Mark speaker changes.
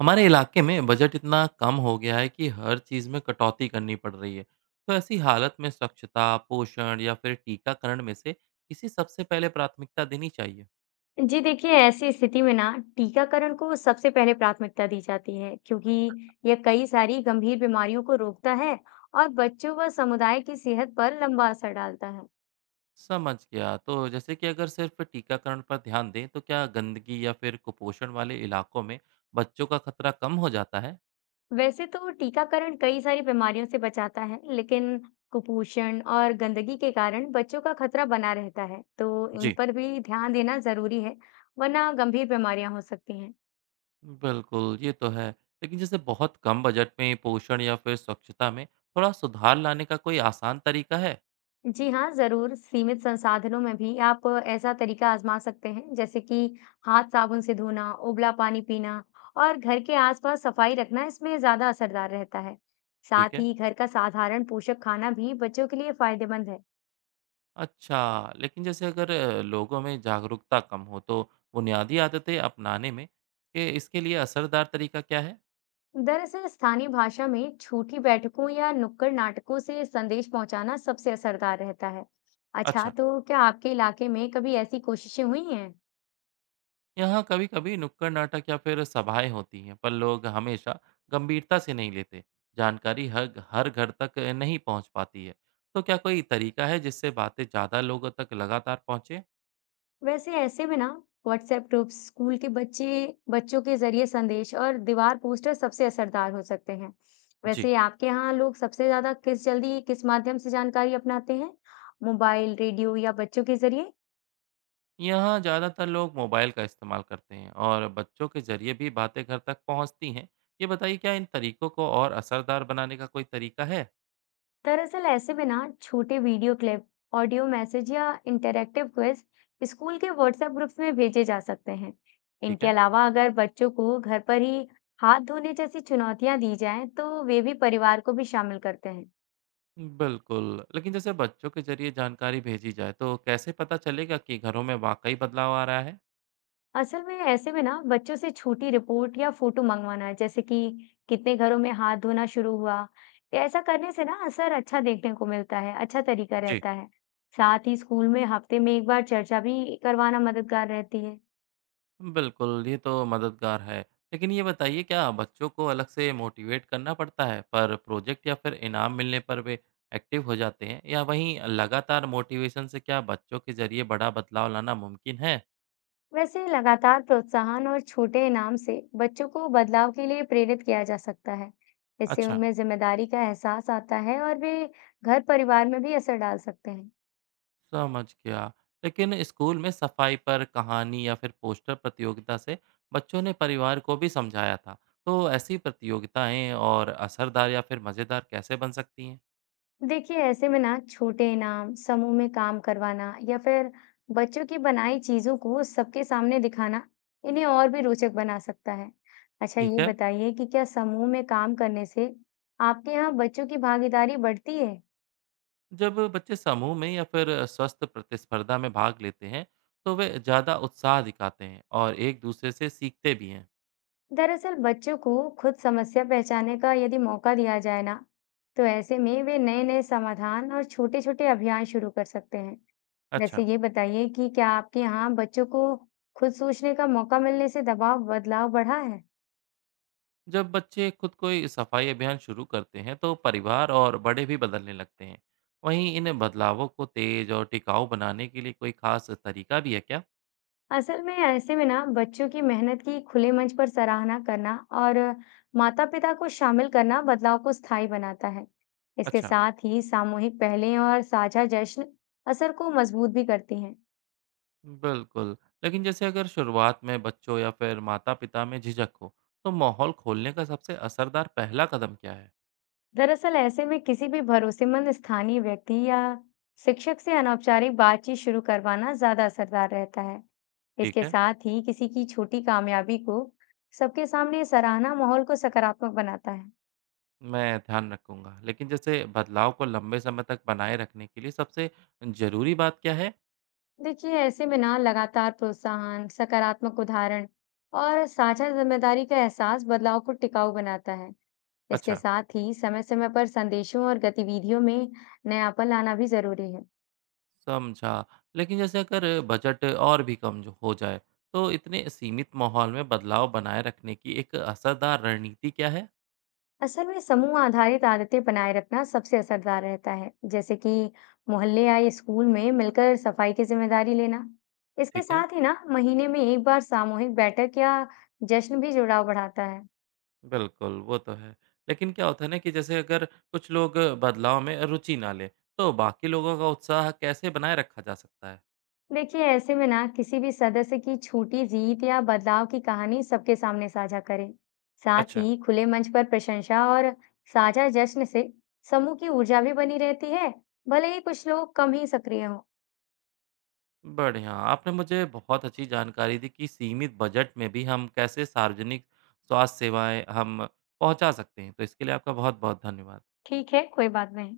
Speaker 1: हमारे इलाके में बजट इतना कम हो गया है कि हर चीज़ में कटौती करनी पड़ रही है। तो ऐसी हालत में स्वच्छता पोषण या फिर टीकाकरण में से किसी सबसे पहले प्राथमिकता देनी चाहिए।
Speaker 2: जी देखिए, ऐसी स्थिति में ना टीकाकरण को सबसे पहले प्राथमिकता दी जाती है, क्योंकि यह कई सारी गंभीर बीमारियों को रोकता है और बच्चों व समुदाय की सेहत पर लंबा असर डालता है।
Speaker 1: समझ गया। तो जैसे कि अगर सिर्फ टीकाकरण पर ध्यान दें तो क्या गंदगी या फिर कुपोषण वाले इलाकों में बच्चों का खतरा कम हो जाता है।
Speaker 2: वैसे तो टीकाकरण कई सारी बीमारियों से बचाता है, लेकिन कुपोषण और गंदगी के कारण बच्चों का खतरा बना रहता है, तो इन
Speaker 1: जी।
Speaker 2: पर भी ध्यान देना जरूरी है, वरना गंभीर बीमारियां हो सकती हैं।
Speaker 1: बिल्कुल ये तो है। लेकिन जैसे बहुत कम बजट में पोषण या फिर स्वच्छता में थोड़ा सुधार लाने का कोई आसान तरीका है।
Speaker 2: जी हाँ, ज़रूर। सीमित संसाधनों में भी आप ऐसा तरीका आज़मा सकते हैं, जैसे कि हाथ साबुन से धोना, उबला पानी पीना और घर के आसपास सफाई रखना, इसमें ज़्यादा असरदार रहता है।
Speaker 1: ठीक
Speaker 2: साथ
Speaker 1: है।
Speaker 2: ही घर का साधारण पोषक खाना भी बच्चों के लिए फ़ायदेमंद है।
Speaker 1: अच्छा, लेकिन जैसे अगर लोगों में जागरूकता कम हो तो बुनियादी आदतें अपनाने में के इसके लिए असरदार तरीका क्या है?
Speaker 2: दरअसल स्थानीय भाषा में छोटी बैठकों या नुक्कड़ नाटकों से संदेश पहुंचाना सबसे असरदार रहता है। अच्छा,
Speaker 1: अच्छा,
Speaker 2: तो क्या आपके इलाके में कभी ऐसी कोशिशें हुई हैं?
Speaker 1: यहाँ कभी-कभी नुक्कड़ नाटक या फिर सभाएं होती हैं, पर लोग हमेशा गंभीरता से नहीं लेते। जानकारी हर हर घर तक नहीं पहुँच पाती है। तो क्या कोई तरीका है जिससे बातें ज़्यादा लोगों तक लगातार पहुँचे?
Speaker 2: वैसे ऐसे में ना व्हाट्सएप ग्रुप्स, स्कूल के बच्चे बच्चों के जरिए संदेश और दीवार पोस्टर सबसे असरदार हो सकते हैं।
Speaker 1: जी।
Speaker 2: वैसे आपके यहाँ लोग सबसे ज्यादा किस माध्यम से जानकारी अपनाते हैं, मोबाइल, रेडियो या बच्चों के जरिए?
Speaker 1: यहाँ ज़्यादातर लोग मोबाइल का इस्तेमाल करते हैं और बच्चों के जरिए भी बातें घर तक पहुँचती हैं। ये बताइए क्या इन तरीकों को और असरदार बनाने का कोई तरीका है?
Speaker 2: दरअसल ऐसे में ना छोटे वीडियो क्लिप, ऑडियो मैसेज या इंटरैक्टिव क्विज स्कूल के व्हाट्सएप ग्रुप्स में भेजे जा सकते हैं।
Speaker 1: ठीक
Speaker 2: इनके
Speaker 1: है।
Speaker 2: अलावा अगर बच्चों को घर पर ही हाथ धोने जैसी चुनौतियां दी जाएं, तो वे भी परिवार को भी शामिल करते हैं।
Speaker 1: बिल्कुल, लेकिन जैसे बच्चों के जरिए जानकारी भेजी जाए तो कैसे पता चलेगा कि घरों में वाक़ई बदलाव आ रहा है?
Speaker 2: असल में ऐसे में ना बच्चों से छोटी रिपोर्ट या फोटो मंगवाना है, जैसे कि कितने घरों में हाथ धोना शुरू हुआ। तो ऐसा करने से ना असर अच्छा देखने को मिलता है, अच्छा तरीका
Speaker 1: जी।
Speaker 2: रहता है। साथ ही स्कूल में हफ्ते में एक बार चर्चा भी करवाना मददगार रहती है।
Speaker 1: बिल्कुल, ये तो मददगार है। लेकिन ये बताइए क्या बच्चों को अलग से मोटिवेट करना पड़ता है, पर प्रोजेक्ट या फिर इनाम मिलने पर वे एक्टिव हो जाते हैं, या वहीं लगातार मोटिवेशन से क्या बच्चों के जरिए बड़ा बदलाव लाना मुमकिन है?
Speaker 2: वैसे लगातार प्रोत्साहन और छोटे इनाम से बच्चों को बदलाव के लिए प्रेरित किया जा सकता है। इससे
Speaker 1: अच्छा,
Speaker 2: उनमें जिम्मेदारी का एहसास आता है और वे घर परिवार में भी असर डाल सकते हैं।
Speaker 1: समझ गया। लेकिन स्कूल में सफाई पर कहानी या फिर पोस्टर प्रतियोगिता से बच्चों ने परिवार को भी समझाया था। तो ऐसी प्रतियोगिताएँ और असरदार या फिर मज़ेदार कैसे बन सकती हैं?
Speaker 2: देखिए ऐसे में ना छोटे इनाम, समूह में काम करवाना या फिर बच्चों की बनाई चीजों को सबके सामने दिखाना इन्हें और भी रोचक बना सकता है। अच्छा,
Speaker 1: ठीक
Speaker 2: ये
Speaker 1: है।
Speaker 2: बताइए कि क्या समूह में काम करने से आपके यहाँ बच्चों की भागीदारी बढ़ती है?
Speaker 1: जब बच्चे समूह में या फिर स्वस्थ प्रतिस्पर्धा में भाग लेते हैं तो वे ज़्यादा उत्साह दिखाते हैं और एक दूसरे से सीखते भी हैं।
Speaker 2: दरअसल बच्चों को खुद समस्या पहचानने का यदि मौका दिया जाए ना, तो ऐसे में वे नए नए समाधान और छोटे छोटे अभियान शुरू कर सकते हैं। वैसे
Speaker 1: अच्छा।
Speaker 2: ये बताइए कि क्या आपके यहाँ बच्चों को खुद सोचने का मौका मिलने से दबाव बदलाव बढ़ा है?
Speaker 1: जब बच्चे खुद कोई सफाई अभियान शुरू करते हैं तो परिवार और बड़े भी बदलने लगते हैं। वहीं इन बदलावों को तेज और टिकाऊ बनाने के लिए कोई खास तरीका भी है क्या?
Speaker 2: असल में ऐसे में ना बच्चों की मेहनत की खुले मंच पर सराहना करना और माता-पिता को शामिल करना बदलाव को स्थायी बनाता है। इसके
Speaker 1: अच्छा।
Speaker 2: साथ ही सामूहिक पहलें और साझा जश्न असर को मजबूत भी करती हैं।
Speaker 1: बिल्कुल। लेकिन जैसे अगर शुरुआत में बच्चों या फिर माता पिता में झिझक हो तो माहौल खोलने का सबसे असरदार पहला कदम क्या है?
Speaker 2: दरअसल ऐसे में किसी भी भरोसेमंद स्थानीय व्यक्ति या शिक्षक से अनौपचारिक बातचीत शुरू करवाना ज्यादा असरदार रहता है।
Speaker 1: ठीक
Speaker 2: इसके
Speaker 1: है।
Speaker 2: साथ ही किसी की छोटी कामयाबी को सबके सामने सराहना माहौल को सकारात्मक बनाता है।
Speaker 1: मैं ध्यान रखूंगा। लेकिन जैसे बदलाव को लंबे समय तक बनाए रखने के लिए सबसे जरूरी बात क्या है?
Speaker 2: देखिए ऐसे में ना लगातार प्रोत्साहन, सकारात्मक उदाहरण और साझा जिम्मेदारी का एहसास बदलाव को टिकाऊ बनाता है। इसके
Speaker 1: अच्छा,
Speaker 2: साथ ही समय-समय पर संदेशों और गतिविधियों में नयापन लाना भी जरूरी है।
Speaker 1: समझा। लेकिन जैसे अगर बजट और भी कम जो हो जाए तो इतने सीमित माहौल में बदलाव बनाए रखने की एक असरदार रणनीति क्या है?
Speaker 2: असल में समूह आधारित आदतें बनाए रखना सबसे असरदार रहता है, जैसे कि मोहल्ले या स्कूल में मिलकर सफाई की जिम्मेदारी लेना। इसके
Speaker 1: ठीक है।
Speaker 2: साथ ही ना महीने में एक बार सामूहिक बैठक या जश्न भी जुड़ाव बढ़ाता है।
Speaker 1: बिल्कुल वो तो है। लेकिन क्या होता है ना कि जैसे अगर कुछ लोग बदलाव में रुचि ना लें तो बाकी लोगों का उत्साह कैसे बनाए रखा जा सकता है?
Speaker 2: देखिए ऐसे में ना किसी भी सदस्य की छोटी जीत या बदलाव की कहानी सबके सामने साझा करें। साथ
Speaker 1: अच्छा।
Speaker 2: ही खुले मंच पर प्रशंसा और साझा जश्न से समूह की ऊर्जा भी बनी रहती है, भले ही कुछ लोग कम ही सक्रिय हों।
Speaker 1: बढ़िया, आपने मुझे बहुत अच्छी जानकारी दी कि सीमित बजट में भी हम कैसे सार्वजनिक स्वास्थ्य सेवाएँ हम पहुँचा सकते हैं। तो इसके लिए आपका बहुत-बहुत धन्यवाद।
Speaker 2: ठीक है, कोई बात नहीं।